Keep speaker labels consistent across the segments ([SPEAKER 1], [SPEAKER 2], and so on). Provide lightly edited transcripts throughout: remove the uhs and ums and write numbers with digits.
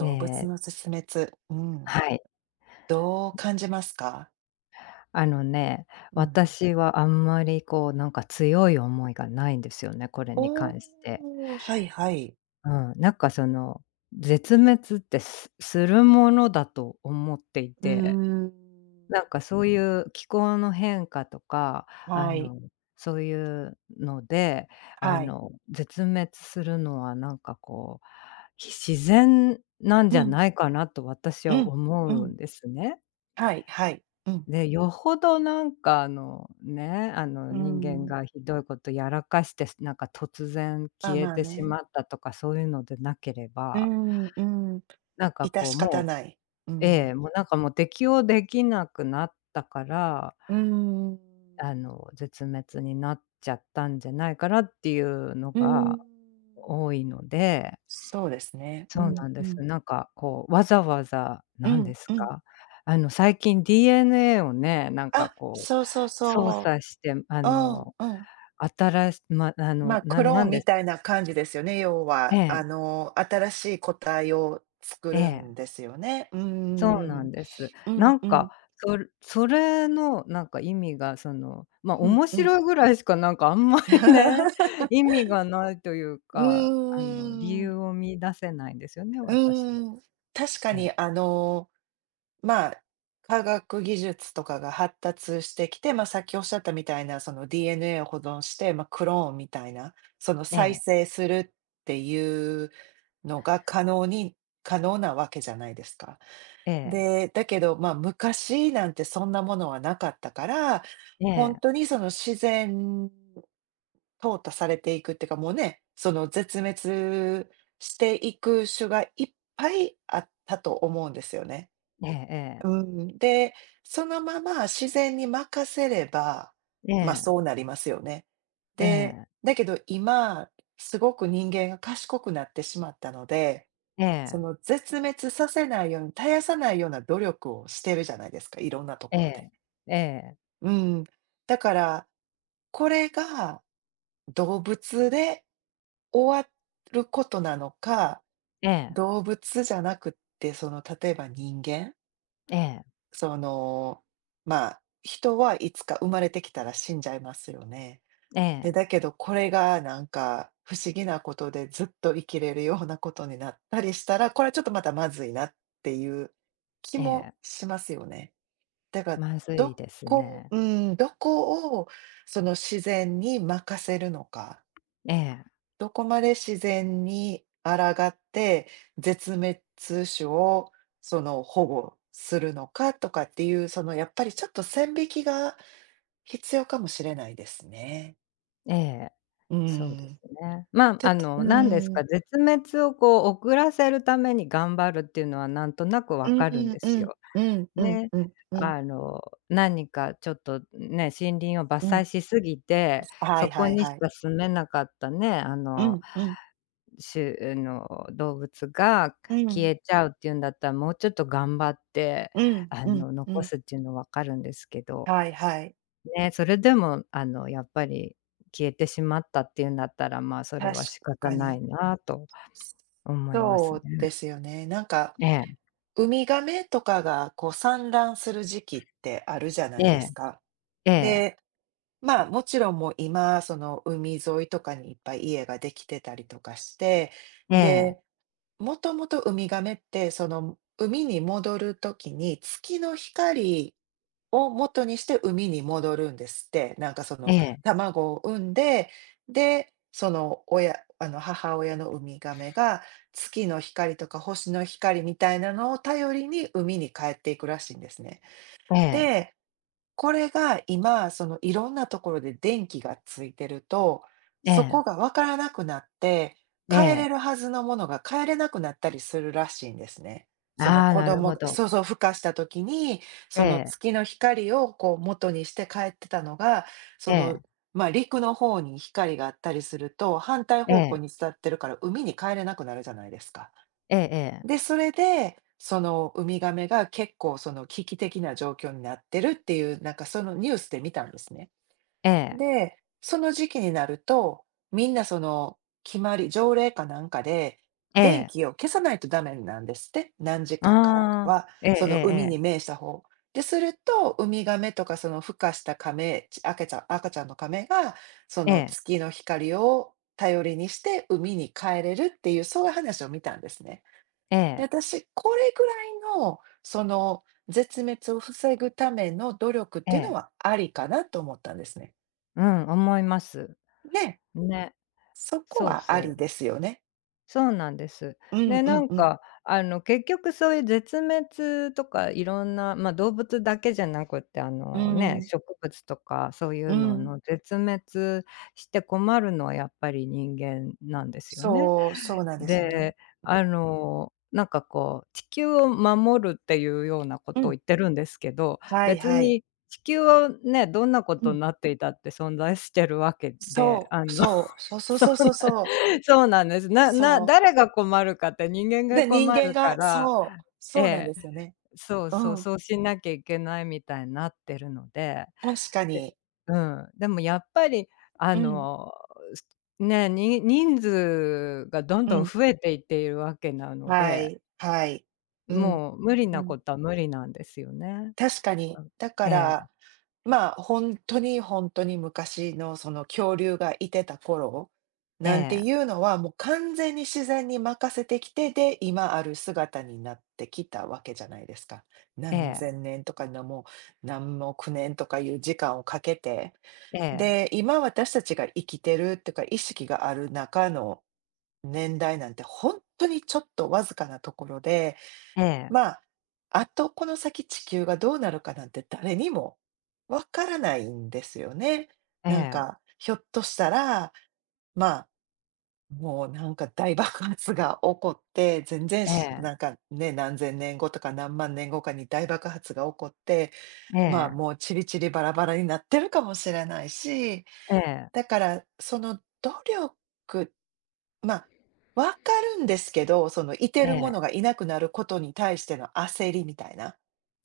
[SPEAKER 1] え
[SPEAKER 2] 物
[SPEAKER 1] え、
[SPEAKER 2] の絶滅、うん、
[SPEAKER 1] はい。
[SPEAKER 2] どう感じますか？
[SPEAKER 1] あのね、
[SPEAKER 2] うん。
[SPEAKER 1] 私はあんまりこうなんか強い思いがないんですよね、これに
[SPEAKER 2] お
[SPEAKER 1] 関して。
[SPEAKER 2] お、はいはい。
[SPEAKER 1] うん、なんかその絶滅って、すするものだと思ってい
[SPEAKER 2] う
[SPEAKER 1] て、
[SPEAKER 2] ーん。
[SPEAKER 1] なんかそういう気候の変化とか、あ
[SPEAKER 2] はい、
[SPEAKER 1] の、そういうので、
[SPEAKER 2] はい。
[SPEAKER 1] 絶滅するのはなんかこう、自然なん
[SPEAKER 2] う
[SPEAKER 1] じゃ
[SPEAKER 2] ん、
[SPEAKER 1] ないかなと私
[SPEAKER 2] う
[SPEAKER 1] は
[SPEAKER 2] ん、
[SPEAKER 1] 思
[SPEAKER 2] う
[SPEAKER 1] う
[SPEAKER 2] ん。
[SPEAKER 1] んですね。
[SPEAKER 2] はいはい。うん、
[SPEAKER 1] ね、よほどなんかね、
[SPEAKER 2] うー
[SPEAKER 1] 人間
[SPEAKER 2] ん。
[SPEAKER 1] がひどいことやらかして、なんか突然
[SPEAKER 2] あ、
[SPEAKER 1] 消え
[SPEAKER 2] まあ
[SPEAKER 1] てし
[SPEAKER 2] ね。
[SPEAKER 1] まったとかそういうのでなけれ
[SPEAKER 2] うー
[SPEAKER 1] ば、
[SPEAKER 2] ん、うん。
[SPEAKER 1] なんか
[SPEAKER 2] 致
[SPEAKER 1] こ
[SPEAKER 2] し
[SPEAKER 1] うも
[SPEAKER 2] 方
[SPEAKER 1] う
[SPEAKER 2] ない。う
[SPEAKER 1] え
[SPEAKER 2] ん。
[SPEAKER 1] え、もうなんかもう適応できなくなったから、
[SPEAKER 2] うーん。
[SPEAKER 1] 絶滅になっちゃったんじゃないかなっていうの
[SPEAKER 2] うーん。
[SPEAKER 1] が多いので
[SPEAKER 2] そうですね。う
[SPEAKER 1] そう
[SPEAKER 2] ん、
[SPEAKER 1] なん
[SPEAKER 2] う
[SPEAKER 1] です。
[SPEAKER 2] ん。
[SPEAKER 1] なんかこう、わざわざ
[SPEAKER 2] う
[SPEAKER 1] なん
[SPEAKER 2] ん、
[SPEAKER 1] です
[SPEAKER 2] うん。
[SPEAKER 1] か、最近 DNA をね、なんか
[SPEAKER 2] あ、
[SPEAKER 1] こう
[SPEAKER 2] そうそう
[SPEAKER 1] 操
[SPEAKER 2] そ
[SPEAKER 1] 作して、
[SPEAKER 2] う。うん、うん。
[SPEAKER 1] あたらしま、
[SPEAKER 2] まあ、
[SPEAKER 1] な
[SPEAKER 2] クロー
[SPEAKER 1] な
[SPEAKER 2] ン
[SPEAKER 1] んで
[SPEAKER 2] み
[SPEAKER 1] す
[SPEAKER 2] たいな感じですよね、要
[SPEAKER 1] え
[SPEAKER 2] は。
[SPEAKER 1] え、
[SPEAKER 2] 新しい個体を作
[SPEAKER 1] え
[SPEAKER 2] る
[SPEAKER 1] え、
[SPEAKER 2] んですよね。うー
[SPEAKER 1] そうなん
[SPEAKER 2] ん。
[SPEAKER 1] です。
[SPEAKER 2] う
[SPEAKER 1] な
[SPEAKER 2] ん
[SPEAKER 1] ん
[SPEAKER 2] う
[SPEAKER 1] か、
[SPEAKER 2] ん。
[SPEAKER 1] それのなんか意味がその、ま、
[SPEAKER 2] うん
[SPEAKER 1] 面
[SPEAKER 2] うん。
[SPEAKER 1] 白いぐらいしかなんかあんまりね、意 味がないという
[SPEAKER 2] う
[SPEAKER 1] か、あの理
[SPEAKER 2] ーん。
[SPEAKER 1] 由を見出せないんですよね、
[SPEAKER 2] う
[SPEAKER 1] 私は。
[SPEAKER 2] ーん。確か
[SPEAKER 1] ええ、
[SPEAKER 2] に、まあ、科学技術とかが発達してきて、まあ、さっきおっしゃったみたいな、その DNA を保存して、まあ、クローンみたいな、その
[SPEAKER 1] え
[SPEAKER 2] 再
[SPEAKER 1] え、
[SPEAKER 2] 生するっていうのが可能なわけじゃないですか。
[SPEAKER 1] ええ、
[SPEAKER 2] で、だけど、まあ、昔なんてそんなものはなかったから、
[SPEAKER 1] え
[SPEAKER 2] 本
[SPEAKER 1] え、
[SPEAKER 2] 当にその自然淘汰されていくっていうか、もうね、その絶滅していく種がいっぱいあったと思うんですよね。
[SPEAKER 1] え
[SPEAKER 2] う
[SPEAKER 1] え
[SPEAKER 2] ん、で、そのまま自然に任せれば、
[SPEAKER 1] ええ、
[SPEAKER 2] ま、
[SPEAKER 1] え
[SPEAKER 2] そ
[SPEAKER 1] え。
[SPEAKER 2] うなりますよね。
[SPEAKER 1] え
[SPEAKER 2] で、
[SPEAKER 1] え、
[SPEAKER 2] だけど今、すごく人間が賢くなってしまったので
[SPEAKER 1] え
[SPEAKER 2] そ
[SPEAKER 1] え、
[SPEAKER 2] の絶滅させないように、絶やさないような努力をしてるじゃないですか、いろんなと
[SPEAKER 1] え
[SPEAKER 2] ころで。
[SPEAKER 1] え、ええ、
[SPEAKER 2] うん。だから、これが動物で終わることなのか、
[SPEAKER 1] ええ、
[SPEAKER 2] 動物じゃなくって、その例えば人間、
[SPEAKER 1] ええ、
[SPEAKER 2] その、まあ、人はいつか生まれてきたら死んじゃいますよね。
[SPEAKER 1] え
[SPEAKER 2] で
[SPEAKER 1] え、
[SPEAKER 2] だけど、これがなんか不思議なことでずっと生きれるようなことになったりしたら、これはちょっとまたまずいなっていう気
[SPEAKER 1] え
[SPEAKER 2] も
[SPEAKER 1] え、
[SPEAKER 2] しますよね。だから、
[SPEAKER 1] まず
[SPEAKER 2] ど
[SPEAKER 1] いです
[SPEAKER 2] こ
[SPEAKER 1] ね。
[SPEAKER 2] うどこをその自然に任せるのか、
[SPEAKER 1] ええ、
[SPEAKER 2] どこまで自然に抗って絶滅種をその保護するのかとかっていう、そのやっぱりちょっと線引きが必要かもしれないですね。
[SPEAKER 1] ええ、
[SPEAKER 2] う
[SPEAKER 1] そうで
[SPEAKER 2] ん。
[SPEAKER 1] すね。ま、
[SPEAKER 2] たとう
[SPEAKER 1] なんです
[SPEAKER 2] ーん、
[SPEAKER 1] か、絶滅をこう遅らせるために頑張るっていうのはなんとなく
[SPEAKER 2] う
[SPEAKER 1] わ
[SPEAKER 2] ん
[SPEAKER 1] かるん
[SPEAKER 2] うん
[SPEAKER 1] で
[SPEAKER 2] う
[SPEAKER 1] す
[SPEAKER 2] ん
[SPEAKER 1] よ。
[SPEAKER 2] うんう
[SPEAKER 1] ね。
[SPEAKER 2] んうん
[SPEAKER 1] あの、何かちょっとね、森林を
[SPEAKER 2] う
[SPEAKER 1] 伐採
[SPEAKER 2] ん。
[SPEAKER 1] しすぎて、
[SPEAKER 2] は
[SPEAKER 1] そ
[SPEAKER 2] い
[SPEAKER 1] こ
[SPEAKER 2] はい
[SPEAKER 1] に
[SPEAKER 2] は
[SPEAKER 1] し
[SPEAKER 2] い。
[SPEAKER 1] か住めなかったね、あ
[SPEAKER 2] う
[SPEAKER 1] の
[SPEAKER 2] んうん
[SPEAKER 1] 種の動物が
[SPEAKER 2] う
[SPEAKER 1] 消
[SPEAKER 2] ん
[SPEAKER 1] えちゃうっていうんだったら、もうちょっと頑張って、
[SPEAKER 2] うんうんう
[SPEAKER 1] 残
[SPEAKER 2] ん。
[SPEAKER 1] すっていうの分かるんですけど、
[SPEAKER 2] はいはい。
[SPEAKER 1] ね、それでも、やっぱり消えてしまったっていうんだったら、まあ、それは
[SPEAKER 2] 確
[SPEAKER 1] 仕方
[SPEAKER 2] か
[SPEAKER 1] な
[SPEAKER 2] に。
[SPEAKER 1] いなと思います
[SPEAKER 2] そ
[SPEAKER 1] ね。
[SPEAKER 2] うですよね。なんか、
[SPEAKER 1] ええ、
[SPEAKER 2] ウミガメとかがこう産卵する時期ってあるじゃな
[SPEAKER 1] え
[SPEAKER 2] いです
[SPEAKER 1] え、
[SPEAKER 2] か。
[SPEAKER 1] ええ、
[SPEAKER 2] で、まあ、もちろんもう今、その海沿いとかにいっぱい家ができてたりとかして、
[SPEAKER 1] ええ、
[SPEAKER 2] で、もともとウミガメって、その、海に戻るときに、月の光を元にして海に戻るんですって。なんかそ
[SPEAKER 1] え
[SPEAKER 2] の、
[SPEAKER 1] え、
[SPEAKER 2] 卵を産んで、で、その親あの、母親のウミガメが、月の光とか星の光みたいなのを頼りに海に帰っていくらしいんですね。
[SPEAKER 1] ええ、
[SPEAKER 2] でこれが今、そのいろんなところで電気がついてると、
[SPEAKER 1] え
[SPEAKER 2] そこ
[SPEAKER 1] え、
[SPEAKER 2] がわからなくなって、
[SPEAKER 1] え
[SPEAKER 2] 帰れ
[SPEAKER 1] え、
[SPEAKER 2] るはずのものが帰れなくなったりするらしいんですね。その
[SPEAKER 1] ああ、
[SPEAKER 2] 子
[SPEAKER 1] なるほ
[SPEAKER 2] 供
[SPEAKER 1] ど。
[SPEAKER 2] そうそう、孵化した時に、
[SPEAKER 1] え
[SPEAKER 2] その
[SPEAKER 1] え、
[SPEAKER 2] 月の光をこう元にして帰ってたのが、そ
[SPEAKER 1] え
[SPEAKER 2] の、
[SPEAKER 1] え、
[SPEAKER 2] ま、陸の方に光があったりすると、反対
[SPEAKER 1] え
[SPEAKER 2] 方向
[SPEAKER 1] え、
[SPEAKER 2] に伝ってるから海に帰れなくなるじゃないですか。
[SPEAKER 1] ええええ、
[SPEAKER 2] で、それで、そのウミガメが結構その危機的な状況になってるっていう、なんかそのニュースで見たんですね。
[SPEAKER 1] ええ、
[SPEAKER 2] で、その時期になると、みんなその決まり、条例かなんかで、
[SPEAKER 1] え
[SPEAKER 2] 電
[SPEAKER 1] え、
[SPEAKER 2] 気を消さないとダメなんですって、何時間からか
[SPEAKER 1] ああ、
[SPEAKER 2] は、
[SPEAKER 1] ええ
[SPEAKER 2] その海
[SPEAKER 1] え
[SPEAKER 2] に
[SPEAKER 1] え
[SPEAKER 2] 面した方。で、すると、ウミガメとかその孵化したカメ、ち赤ちゃん、赤ちゃんのカメが、そ
[SPEAKER 1] え
[SPEAKER 2] の
[SPEAKER 1] え、
[SPEAKER 2] 月の光を頼りにして海に帰れるっていう、そういう話を見たんですね。
[SPEAKER 1] ええ、ええ、ええええああなるほどええええええええええええええああええええええええ
[SPEAKER 2] で、
[SPEAKER 1] ええ
[SPEAKER 2] 私、これぐらいの、その、絶滅を防ぐための努力っていう
[SPEAKER 1] え
[SPEAKER 2] のはありかなと思ったんですね。
[SPEAKER 1] うん、思います。
[SPEAKER 2] ね、
[SPEAKER 1] ね。
[SPEAKER 2] そこ
[SPEAKER 1] そう
[SPEAKER 2] はあ
[SPEAKER 1] そ
[SPEAKER 2] り
[SPEAKER 1] う。
[SPEAKER 2] ですよね。
[SPEAKER 1] そうなんです。
[SPEAKER 2] うん
[SPEAKER 1] で、
[SPEAKER 2] う
[SPEAKER 1] な
[SPEAKER 2] ん
[SPEAKER 1] ん
[SPEAKER 2] うん。
[SPEAKER 1] か、結局そういう絶滅とかいろんな、まあ、動物だけじゃなくて、
[SPEAKER 2] う
[SPEAKER 1] ね、
[SPEAKER 2] ん、
[SPEAKER 1] 植物とかそうい
[SPEAKER 2] う
[SPEAKER 1] うの
[SPEAKER 2] ん。
[SPEAKER 1] の絶滅して困るのはやっぱり人間なんですよね。
[SPEAKER 2] そう、そうなんですよね。
[SPEAKER 1] で、なんかこう、地球を守るっていうようなこ
[SPEAKER 2] う
[SPEAKER 1] とを
[SPEAKER 2] ん、
[SPEAKER 1] 言ってるんですけど、
[SPEAKER 2] はい
[SPEAKER 1] 別
[SPEAKER 2] はい。
[SPEAKER 1] に地球をね、どんなこ
[SPEAKER 2] う
[SPEAKER 1] と
[SPEAKER 2] ん。
[SPEAKER 1] になっていたって存在してるわけで、
[SPEAKER 2] そ
[SPEAKER 1] あ
[SPEAKER 2] う、
[SPEAKER 1] の
[SPEAKER 2] そう、そうそう
[SPEAKER 1] そう
[SPEAKER 2] そ
[SPEAKER 1] な
[SPEAKER 2] うそう そう。
[SPEAKER 1] そうなんです。
[SPEAKER 2] そう。
[SPEAKER 1] 誰が困るかって人間が
[SPEAKER 2] で、人
[SPEAKER 1] 困
[SPEAKER 2] 間
[SPEAKER 1] るか
[SPEAKER 2] が
[SPEAKER 1] ら、
[SPEAKER 2] そう、
[SPEAKER 1] え
[SPEAKER 2] そうなんで
[SPEAKER 1] え、
[SPEAKER 2] すよね。
[SPEAKER 1] そう
[SPEAKER 2] う
[SPEAKER 1] そう、
[SPEAKER 2] ん。
[SPEAKER 1] そうしなきゃいけないみたいになってるので、
[SPEAKER 2] 確か
[SPEAKER 1] で
[SPEAKER 2] に。
[SPEAKER 1] うん、でもやっぱりあ
[SPEAKER 2] うん、
[SPEAKER 1] の、すね、に人数がどん
[SPEAKER 2] う
[SPEAKER 1] どん
[SPEAKER 2] ん。
[SPEAKER 1] 増えていっているわけなの
[SPEAKER 2] は
[SPEAKER 1] で、
[SPEAKER 2] い、はい。うん。
[SPEAKER 1] もう無理
[SPEAKER 2] う
[SPEAKER 1] な
[SPEAKER 2] ん。
[SPEAKER 1] ことは無理なんですよね。
[SPEAKER 2] 確かに。
[SPEAKER 1] うん。
[SPEAKER 2] だか
[SPEAKER 1] え
[SPEAKER 2] ら、
[SPEAKER 1] え、
[SPEAKER 2] まあ、本当に本当に昔のその恐竜がいてた頃
[SPEAKER 1] え
[SPEAKER 2] なんてい
[SPEAKER 1] え、
[SPEAKER 2] うのは、もう完全に自然に任せてきて、で、今ある姿になってきたわけじゃないですか。
[SPEAKER 1] え
[SPEAKER 2] 何
[SPEAKER 1] え、
[SPEAKER 2] 千年とか、もう何億年とかいう時間をかけて。
[SPEAKER 1] ええ、
[SPEAKER 2] で、今私たちが生きてるっていうか、意識がある中の年代なんて、本当にちょっとわずかなところで、
[SPEAKER 1] ええ、
[SPEAKER 2] まあ、あとこの先地球がどうなるかなんて誰にもわからないんですよね。
[SPEAKER 1] え
[SPEAKER 2] なん
[SPEAKER 1] え、
[SPEAKER 2] か、ひょっとしたら、まあ、もうなんか大爆発が起こって、全然
[SPEAKER 1] え
[SPEAKER 2] し
[SPEAKER 1] え、
[SPEAKER 2] なんかね、何千年後とか何万年後かに大爆発が起こって、
[SPEAKER 1] え
[SPEAKER 2] まあ
[SPEAKER 1] え、
[SPEAKER 2] もうチリチリバラバラになってるかもしれないし、
[SPEAKER 1] ええ、
[SPEAKER 2] だからその努力、まあ、わかるんですけど、そのいて
[SPEAKER 1] え
[SPEAKER 2] るも
[SPEAKER 1] え、
[SPEAKER 2] のがいなくなることに対しての焦りみたいな。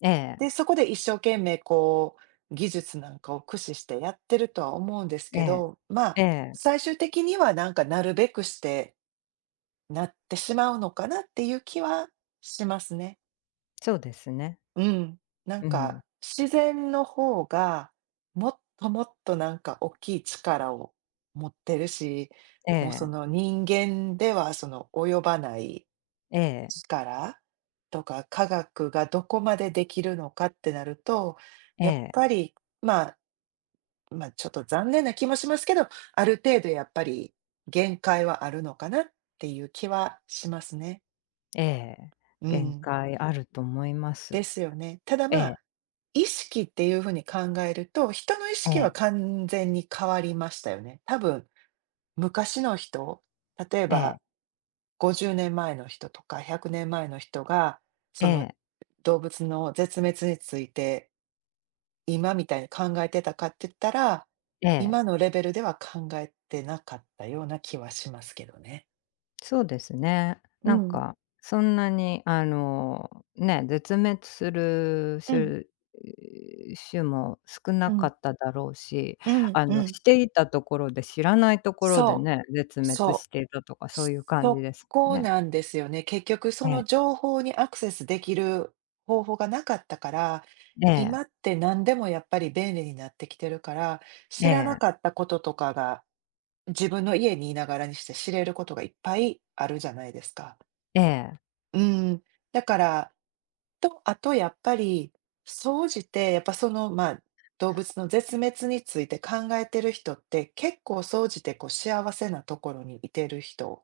[SPEAKER 1] ええ、
[SPEAKER 2] で、そこで一生懸命こう、技術なんかを駆使してやってるとは思うんですけど、ま
[SPEAKER 1] え
[SPEAKER 2] あ、
[SPEAKER 1] え、ええ。
[SPEAKER 2] 最終的にはなんかなるべくしてなってしまうのかなっていう気はしますね。
[SPEAKER 1] そうですね。
[SPEAKER 2] うん。なん
[SPEAKER 1] う
[SPEAKER 2] か
[SPEAKER 1] ん。
[SPEAKER 2] 自然の方がもっともっとなんか大きい力を持ってるし、
[SPEAKER 1] え
[SPEAKER 2] もうそ
[SPEAKER 1] え、
[SPEAKER 2] の人間ではその及ばない
[SPEAKER 1] ええ、
[SPEAKER 2] 力とか科学がどこまでできるのかってなると、
[SPEAKER 1] え
[SPEAKER 2] やっ
[SPEAKER 1] え、
[SPEAKER 2] ぱり、まあ、まあ、ちょっと残念な気もしますけど、ある程度やっぱり限界はあるのかなっていう気はしますね。
[SPEAKER 1] ええ。
[SPEAKER 2] う
[SPEAKER 1] 限
[SPEAKER 2] ん、
[SPEAKER 1] 界あると思いま
[SPEAKER 2] で
[SPEAKER 1] す。
[SPEAKER 2] すよね。ただ、
[SPEAKER 1] え
[SPEAKER 2] ま
[SPEAKER 1] え、
[SPEAKER 2] あ、意識っていうふうに考えると、人の意
[SPEAKER 1] え
[SPEAKER 2] 識は
[SPEAKER 1] え、
[SPEAKER 2] 完全に変わりましたよね。多分昔の人、例え
[SPEAKER 1] え
[SPEAKER 2] ば
[SPEAKER 1] え、
[SPEAKER 2] 50年前の人とか100年前の人が、
[SPEAKER 1] え
[SPEAKER 2] その
[SPEAKER 1] え、
[SPEAKER 2] 動物の絶滅について、今みたいに考えてたかって言ったら、
[SPEAKER 1] ええ。
[SPEAKER 2] 今のレベルでは考えてなかったような気はしますけどね。
[SPEAKER 1] そうですね。
[SPEAKER 2] う
[SPEAKER 1] なん
[SPEAKER 2] ん、
[SPEAKER 1] か、そんなにね、絶滅する
[SPEAKER 2] うん、
[SPEAKER 1] 種も少な
[SPEAKER 2] う
[SPEAKER 1] か
[SPEAKER 2] ん、
[SPEAKER 1] っただろうし、
[SPEAKER 2] うん、うん。
[SPEAKER 1] していたところで知らないところで
[SPEAKER 2] そう、
[SPEAKER 1] ね、絶滅
[SPEAKER 2] そ
[SPEAKER 1] し
[SPEAKER 2] う。
[SPEAKER 1] ていたとかそういう感じ
[SPEAKER 2] そ
[SPEAKER 1] です
[SPEAKER 2] こ
[SPEAKER 1] ね。
[SPEAKER 2] なんですよね。結局そ
[SPEAKER 1] え
[SPEAKER 2] の
[SPEAKER 1] え、
[SPEAKER 2] 情報にアクセスできる方法がなかったから、
[SPEAKER 1] え
[SPEAKER 2] 今
[SPEAKER 1] え、
[SPEAKER 2] って何でもやっぱり便利になってきてるから、
[SPEAKER 1] え
[SPEAKER 2] 知らな
[SPEAKER 1] え、
[SPEAKER 2] かったこととかが自分の家にいながらにして知れることがいっぱいあるじゃないですか。
[SPEAKER 1] ええ、
[SPEAKER 2] うん。だから、あとやっぱり、総じてやっぱその、まあ、動物の絶滅について考えてる人って、結構総じてこう幸せなところにいてる人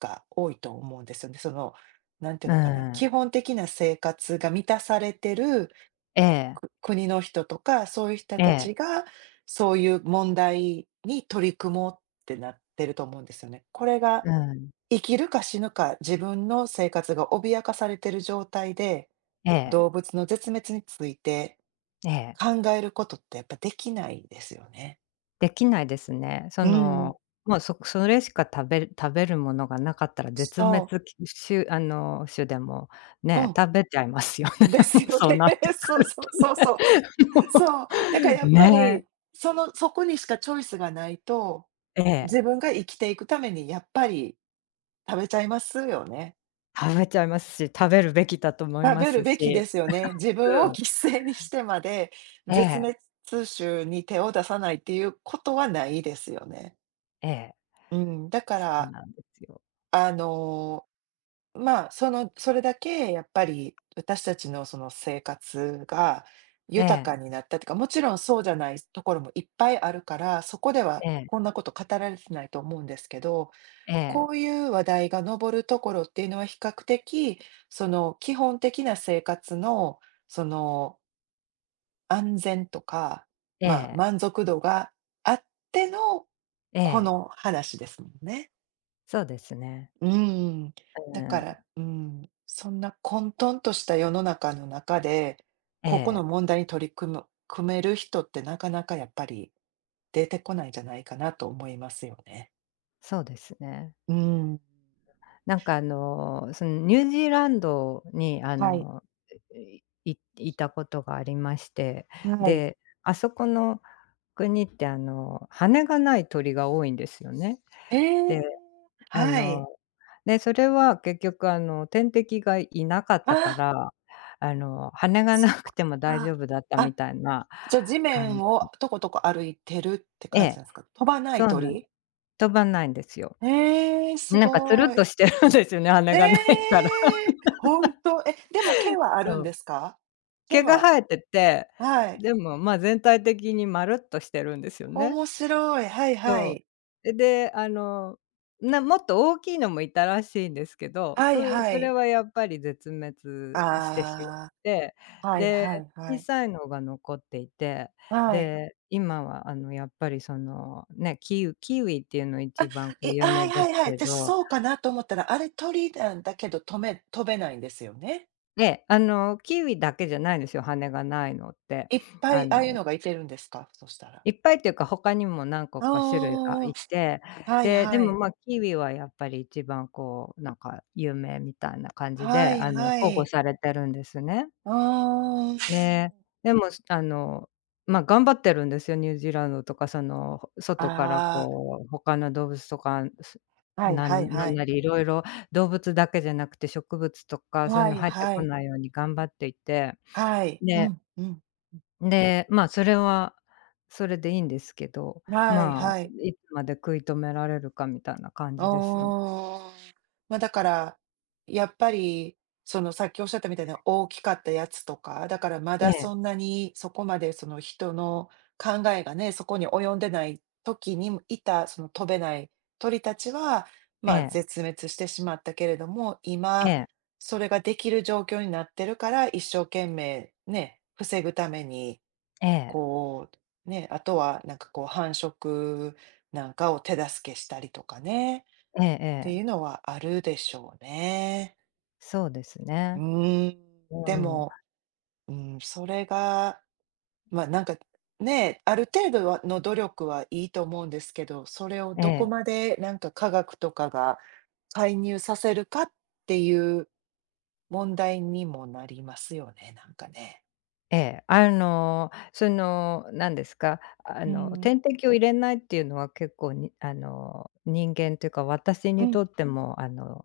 [SPEAKER 2] が多いと思うんですよね。その、なんていう
[SPEAKER 1] う
[SPEAKER 2] のかな、基
[SPEAKER 1] ん、
[SPEAKER 2] 本的な生活が満たされてる
[SPEAKER 1] ええ。
[SPEAKER 2] 国の人とか、そういう人
[SPEAKER 1] え
[SPEAKER 2] た
[SPEAKER 1] え、
[SPEAKER 2] ちが、そういう問題に取り組もうってなってると思うんですよね。これが
[SPEAKER 1] うん、
[SPEAKER 2] 生きるか死ぬか、自分の生活が脅かされてる状態で、
[SPEAKER 1] ええ、
[SPEAKER 2] 動物の絶滅について
[SPEAKER 1] ええ。
[SPEAKER 2] 考えることってやっぱできないですよね。
[SPEAKER 1] できないですね。そ
[SPEAKER 2] う
[SPEAKER 1] の、
[SPEAKER 2] ん。
[SPEAKER 1] もう、それしか食べるものがなかったら
[SPEAKER 2] そ
[SPEAKER 1] 絶滅
[SPEAKER 2] う。
[SPEAKER 1] きしゅ種でも、
[SPEAKER 2] う
[SPEAKER 1] ね、
[SPEAKER 2] ん。
[SPEAKER 1] 食べちゃいますよね。
[SPEAKER 2] で す
[SPEAKER 1] もう
[SPEAKER 2] よ
[SPEAKER 1] そう
[SPEAKER 2] ね。
[SPEAKER 1] なって く
[SPEAKER 2] そう
[SPEAKER 1] る
[SPEAKER 2] そうそう
[SPEAKER 1] と
[SPEAKER 2] そ
[SPEAKER 1] ね。
[SPEAKER 2] う。
[SPEAKER 1] も
[SPEAKER 2] そう。だからや
[SPEAKER 1] う、
[SPEAKER 2] っぱり、
[SPEAKER 1] ね、
[SPEAKER 2] その、そこにしかチョイスがないと、
[SPEAKER 1] ええ、
[SPEAKER 2] 自分が生きていくためにやっぱり食べちゃいますよね。
[SPEAKER 1] 食べちゃいますし、食べるべきだと思い
[SPEAKER 2] 食
[SPEAKER 1] ま
[SPEAKER 2] べる
[SPEAKER 1] す
[SPEAKER 2] べきで
[SPEAKER 1] し、
[SPEAKER 2] すよね。自分
[SPEAKER 1] う
[SPEAKER 2] を
[SPEAKER 1] ん、
[SPEAKER 2] 犠牲にしてまで、
[SPEAKER 1] え
[SPEAKER 2] 絶
[SPEAKER 1] え、
[SPEAKER 2] 滅種に手を出さないっていうことはないですよね。
[SPEAKER 1] ええ、
[SPEAKER 2] うん、だか
[SPEAKER 1] そう
[SPEAKER 2] ら、
[SPEAKER 1] なんですよ。
[SPEAKER 2] あの、それだけやっぱり私たちのその生活が
[SPEAKER 1] え
[SPEAKER 2] 豊か
[SPEAKER 1] え、
[SPEAKER 2] になったというか、もちろんそうじゃないところもいっぱいあるから、そこでは
[SPEAKER 1] ええ、
[SPEAKER 2] こんなこと語られてないと思うんですけど、
[SPEAKER 1] え
[SPEAKER 2] こ
[SPEAKER 1] え、
[SPEAKER 2] ういう話題が上るところっていうのは比較的、その基本的な生活の、その安全とか、
[SPEAKER 1] え
[SPEAKER 2] まあ、
[SPEAKER 1] え、
[SPEAKER 2] 満足度があっての、
[SPEAKER 1] え
[SPEAKER 2] こ
[SPEAKER 1] え、
[SPEAKER 2] の話ですもんね。
[SPEAKER 1] そうですね。
[SPEAKER 2] うーん。
[SPEAKER 1] う
[SPEAKER 2] だか
[SPEAKER 1] ん、
[SPEAKER 2] ら、うん、そんな混沌とした世の中の中で、
[SPEAKER 1] え
[SPEAKER 2] ここの
[SPEAKER 1] え、
[SPEAKER 2] 問題に取り組む組める人ってなかなかやっぱり出てこないんじゃないかなと思いますよね。
[SPEAKER 1] そうですね。
[SPEAKER 2] うん。
[SPEAKER 1] なんかそのニュージーランドに
[SPEAKER 2] はい、
[SPEAKER 1] いたことがありまして、
[SPEAKER 2] はい。
[SPEAKER 1] で、あそこの国って羽がない鳥が多いんですよね。
[SPEAKER 2] ええ、
[SPEAKER 1] で、あ
[SPEAKER 2] はい。
[SPEAKER 1] の、で、それは結局天敵がいなかったか
[SPEAKER 2] あ
[SPEAKER 1] ら、羽
[SPEAKER 2] あ、
[SPEAKER 1] が
[SPEAKER 2] そ
[SPEAKER 1] な
[SPEAKER 2] ういう
[SPEAKER 1] く
[SPEAKER 2] こと
[SPEAKER 1] ても大
[SPEAKER 2] か。
[SPEAKER 1] 丈夫だった
[SPEAKER 2] あ、
[SPEAKER 1] みたいな
[SPEAKER 2] じゃ、地面
[SPEAKER 1] 感じ
[SPEAKER 2] をとことこ歩いてるって
[SPEAKER 1] え
[SPEAKER 2] 感じ
[SPEAKER 1] え、
[SPEAKER 2] なんですか？飛ばな
[SPEAKER 1] そ
[SPEAKER 2] い
[SPEAKER 1] うなん
[SPEAKER 2] 鳥？
[SPEAKER 1] 飛ばないんですよ。
[SPEAKER 2] ええ、す
[SPEAKER 1] なんかつる
[SPEAKER 2] ご
[SPEAKER 1] っ
[SPEAKER 2] い。
[SPEAKER 1] としてるんですよね、
[SPEAKER 2] え
[SPEAKER 1] 羽がないから。
[SPEAKER 2] え、ほんと。え、でも毛はあ
[SPEAKER 1] そ
[SPEAKER 2] るん
[SPEAKER 1] う。
[SPEAKER 2] ですか？毛
[SPEAKER 1] 毛が
[SPEAKER 2] は
[SPEAKER 1] 生えてて、
[SPEAKER 2] はい。
[SPEAKER 1] でも、まあ、全体的にまるっとしてるんですよね。
[SPEAKER 2] 面白い。はいは
[SPEAKER 1] そ
[SPEAKER 2] い。
[SPEAKER 1] う。え、で、もっと大きいのもいたらしいんですけど、
[SPEAKER 2] はい
[SPEAKER 1] そ
[SPEAKER 2] は
[SPEAKER 1] それ
[SPEAKER 2] い。
[SPEAKER 1] はやっぱり絶滅してしまっ
[SPEAKER 2] あ
[SPEAKER 1] て、
[SPEAKER 2] あ、はい
[SPEAKER 1] で、
[SPEAKER 2] はいは
[SPEAKER 1] 小
[SPEAKER 2] い。
[SPEAKER 1] さいのが残っていて、
[SPEAKER 2] はい。
[SPEAKER 1] で、今はやっぱりその、ね、キウイっていうの一番こう
[SPEAKER 2] え、
[SPEAKER 1] 有
[SPEAKER 2] は
[SPEAKER 1] 名
[SPEAKER 2] い
[SPEAKER 1] で
[SPEAKER 2] は
[SPEAKER 1] す
[SPEAKER 2] いはい。
[SPEAKER 1] け
[SPEAKER 2] で、
[SPEAKER 1] ど、
[SPEAKER 2] そうかなと思ったら、あれ鳥なんだけど、とめ飛べないんですよね？
[SPEAKER 1] えあの、キウイだけじゃないんですよ、羽がないのって。
[SPEAKER 2] いっぱ
[SPEAKER 1] あ
[SPEAKER 2] い、ああいう
[SPEAKER 1] の
[SPEAKER 2] のがいてるんですか？そしたら。
[SPEAKER 1] いっぱいっていうか、他にも何個
[SPEAKER 2] あ
[SPEAKER 1] か種類がい
[SPEAKER 2] あ、
[SPEAKER 1] て、で、でも、ま、キウイはやっぱり一番こう、なんか有名みたいな感じで、保護されてるんですね。で、でも、すあの、ま、頑張ってるんですよ、ニュージーランドとか、その、外からこう、他の動物とか、す
[SPEAKER 2] はい
[SPEAKER 1] な
[SPEAKER 2] はいはい
[SPEAKER 1] んな
[SPEAKER 2] は
[SPEAKER 1] ん
[SPEAKER 2] い。
[SPEAKER 1] なり色々動物だけじゃなくて、植物と
[SPEAKER 2] ああ
[SPEAKER 1] か
[SPEAKER 2] ああ
[SPEAKER 1] そういう
[SPEAKER 2] は
[SPEAKER 1] の
[SPEAKER 2] いはいはい。はい
[SPEAKER 1] 入って
[SPEAKER 2] は
[SPEAKER 1] こ
[SPEAKER 2] い。
[SPEAKER 1] ないように頑張っていて、
[SPEAKER 2] はいう
[SPEAKER 1] で
[SPEAKER 2] ん、うん。
[SPEAKER 1] で、まあ、それはそれでいいんですけど、
[SPEAKER 2] はい
[SPEAKER 1] まあ、
[SPEAKER 2] はい。
[SPEAKER 1] いつまで食い止められるかみたいな感じですよ。
[SPEAKER 2] ああ。ま、だから、やっぱり、その、さっきおっしゃったみたいな大きかったやつとか、だからま
[SPEAKER 1] え
[SPEAKER 2] だ
[SPEAKER 1] え、
[SPEAKER 2] そんなに、そこまで、その、人の考えがね、そこに及んでない時にいた、その、飛べない鳥たちは、
[SPEAKER 1] え
[SPEAKER 2] まあ、
[SPEAKER 1] え、
[SPEAKER 2] 絶滅してしまったけれども、
[SPEAKER 1] え
[SPEAKER 2] 今、
[SPEAKER 1] え、
[SPEAKER 2] それができる状況になってるから、一生懸命ね、防ぐために、
[SPEAKER 1] ええ、
[SPEAKER 2] こう、ね、あとは、なんか、こう、繁殖なんかを手助けしたりとかね。
[SPEAKER 1] ええ
[SPEAKER 2] って
[SPEAKER 1] ええ、
[SPEAKER 2] いうのはあるでしょうね。
[SPEAKER 1] そうです
[SPEAKER 2] う
[SPEAKER 1] ね。
[SPEAKER 2] ーん、で
[SPEAKER 1] うん、
[SPEAKER 2] も、うん、それが、ま、あなんか、ね、ある程度はの努力はいいと思うんですけど、それを
[SPEAKER 1] え
[SPEAKER 2] どこ
[SPEAKER 1] え。
[SPEAKER 2] までなんか科学とかが介入させるかっていう問題にもなりますよね、なんかね。
[SPEAKER 1] ええ、何ですか、
[SPEAKER 2] うん、
[SPEAKER 1] 点滴を入れないっていうのは結構に人間というか、私
[SPEAKER 2] う
[SPEAKER 1] に
[SPEAKER 2] ん、
[SPEAKER 1] とっても、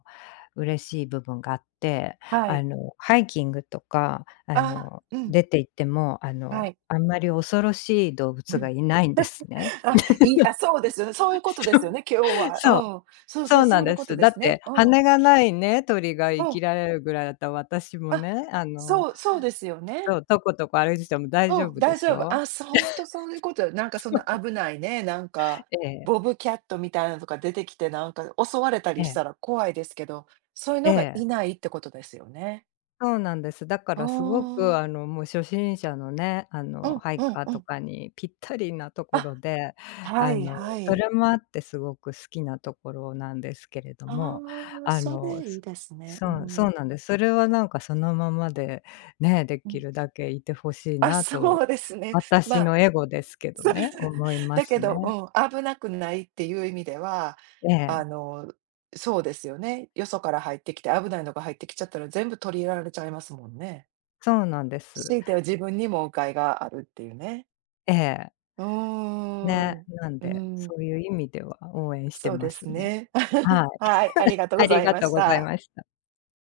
[SPEAKER 1] 嬉しい部分があって、
[SPEAKER 2] はい。
[SPEAKER 1] ハイキングとか、
[SPEAKER 2] ああ、うん、
[SPEAKER 1] 出て行っても、
[SPEAKER 2] はい。
[SPEAKER 1] あんまり恐ろしい動物がい ないんですね。
[SPEAKER 2] あ、いいそうですよね、そういうことですよね、今日 は。
[SPEAKER 1] そう、
[SPEAKER 2] うん。そうそ
[SPEAKER 1] そ
[SPEAKER 2] う、
[SPEAKER 1] うな
[SPEAKER 2] そ
[SPEAKER 1] ん
[SPEAKER 2] ういう
[SPEAKER 1] で
[SPEAKER 2] こと
[SPEAKER 1] す。
[SPEAKER 2] で
[SPEAKER 1] だ
[SPEAKER 2] す
[SPEAKER 1] って
[SPEAKER 2] ね。うん、
[SPEAKER 1] 羽がないね、鳥が
[SPEAKER 2] う
[SPEAKER 1] 生き
[SPEAKER 2] ん。
[SPEAKER 1] られるぐらいだったら、私も
[SPEAKER 2] あ、
[SPEAKER 1] ね、
[SPEAKER 2] そうですよ
[SPEAKER 1] そ
[SPEAKER 2] ね。
[SPEAKER 1] う、とことこ歩いてても大
[SPEAKER 2] う
[SPEAKER 1] 丈
[SPEAKER 2] ん、
[SPEAKER 1] 夫で
[SPEAKER 2] 大
[SPEAKER 1] し
[SPEAKER 2] 丈夫。
[SPEAKER 1] ょ。
[SPEAKER 2] あ、そう、ほんとそういうことなんかそんな危ないね、なんか、
[SPEAKER 1] ええ、
[SPEAKER 2] ボブキャットみたいなのとか出てきて、なんか襲われた
[SPEAKER 1] え
[SPEAKER 2] りし
[SPEAKER 1] え、
[SPEAKER 2] たら怖いですけど、そういう
[SPEAKER 1] え
[SPEAKER 2] のが
[SPEAKER 1] え。
[SPEAKER 2] いないってことですよね。
[SPEAKER 1] そうなんです。だか
[SPEAKER 2] あ
[SPEAKER 1] らすごく、
[SPEAKER 2] あ、
[SPEAKER 1] もう初心者のね、
[SPEAKER 2] うん
[SPEAKER 1] ハイ
[SPEAKER 2] うん
[SPEAKER 1] カー
[SPEAKER 2] う
[SPEAKER 1] と
[SPEAKER 2] ん。
[SPEAKER 1] かにぴったりなところ
[SPEAKER 2] あ、
[SPEAKER 1] で、
[SPEAKER 2] は
[SPEAKER 1] あ
[SPEAKER 2] い
[SPEAKER 1] の、
[SPEAKER 2] は
[SPEAKER 1] そ
[SPEAKER 2] い。
[SPEAKER 1] れもあってすごく好きなところなんですけれど
[SPEAKER 2] あ
[SPEAKER 1] も、
[SPEAKER 2] あ、
[SPEAKER 1] あ
[SPEAKER 2] そ
[SPEAKER 1] の、
[SPEAKER 2] れいい
[SPEAKER 1] す
[SPEAKER 2] ですね。
[SPEAKER 1] そ
[SPEAKER 2] う
[SPEAKER 1] うそ
[SPEAKER 2] ん、
[SPEAKER 1] うなんです。それはなんかそのままで、ね、で
[SPEAKER 2] う
[SPEAKER 1] き
[SPEAKER 2] ん。
[SPEAKER 1] るだけいてほしい
[SPEAKER 2] あ、
[SPEAKER 1] なと、
[SPEAKER 2] そうですね。ま
[SPEAKER 1] 私
[SPEAKER 2] あ
[SPEAKER 1] のエゴですけど
[SPEAKER 2] そう
[SPEAKER 1] ね、思いま
[SPEAKER 2] だけ
[SPEAKER 1] すね。
[SPEAKER 2] ど、うん、危なくないっていう意味では、
[SPEAKER 1] え
[SPEAKER 2] あ
[SPEAKER 1] え、
[SPEAKER 2] の、そうですよね。よそから入ってきて、危ないのが入ってきちゃったら全部取り入れられちゃいますもんね。
[SPEAKER 1] そうなんです。
[SPEAKER 2] 強いては自分にも誤解があるっていうね。
[SPEAKER 1] ええ、
[SPEAKER 2] うー
[SPEAKER 1] ね、
[SPEAKER 2] ん。
[SPEAKER 1] なん
[SPEAKER 2] う
[SPEAKER 1] で、
[SPEAKER 2] ん、
[SPEAKER 1] そういう意味では応援して
[SPEAKER 2] そうで
[SPEAKER 1] ま
[SPEAKER 2] す
[SPEAKER 1] すね。
[SPEAKER 2] ね。
[SPEAKER 1] は い。
[SPEAKER 2] はい、ありがとうご
[SPEAKER 1] あり
[SPEAKER 2] ざい
[SPEAKER 1] が
[SPEAKER 2] ま
[SPEAKER 1] とう
[SPEAKER 2] し
[SPEAKER 1] ござい
[SPEAKER 2] た。
[SPEAKER 1] ました。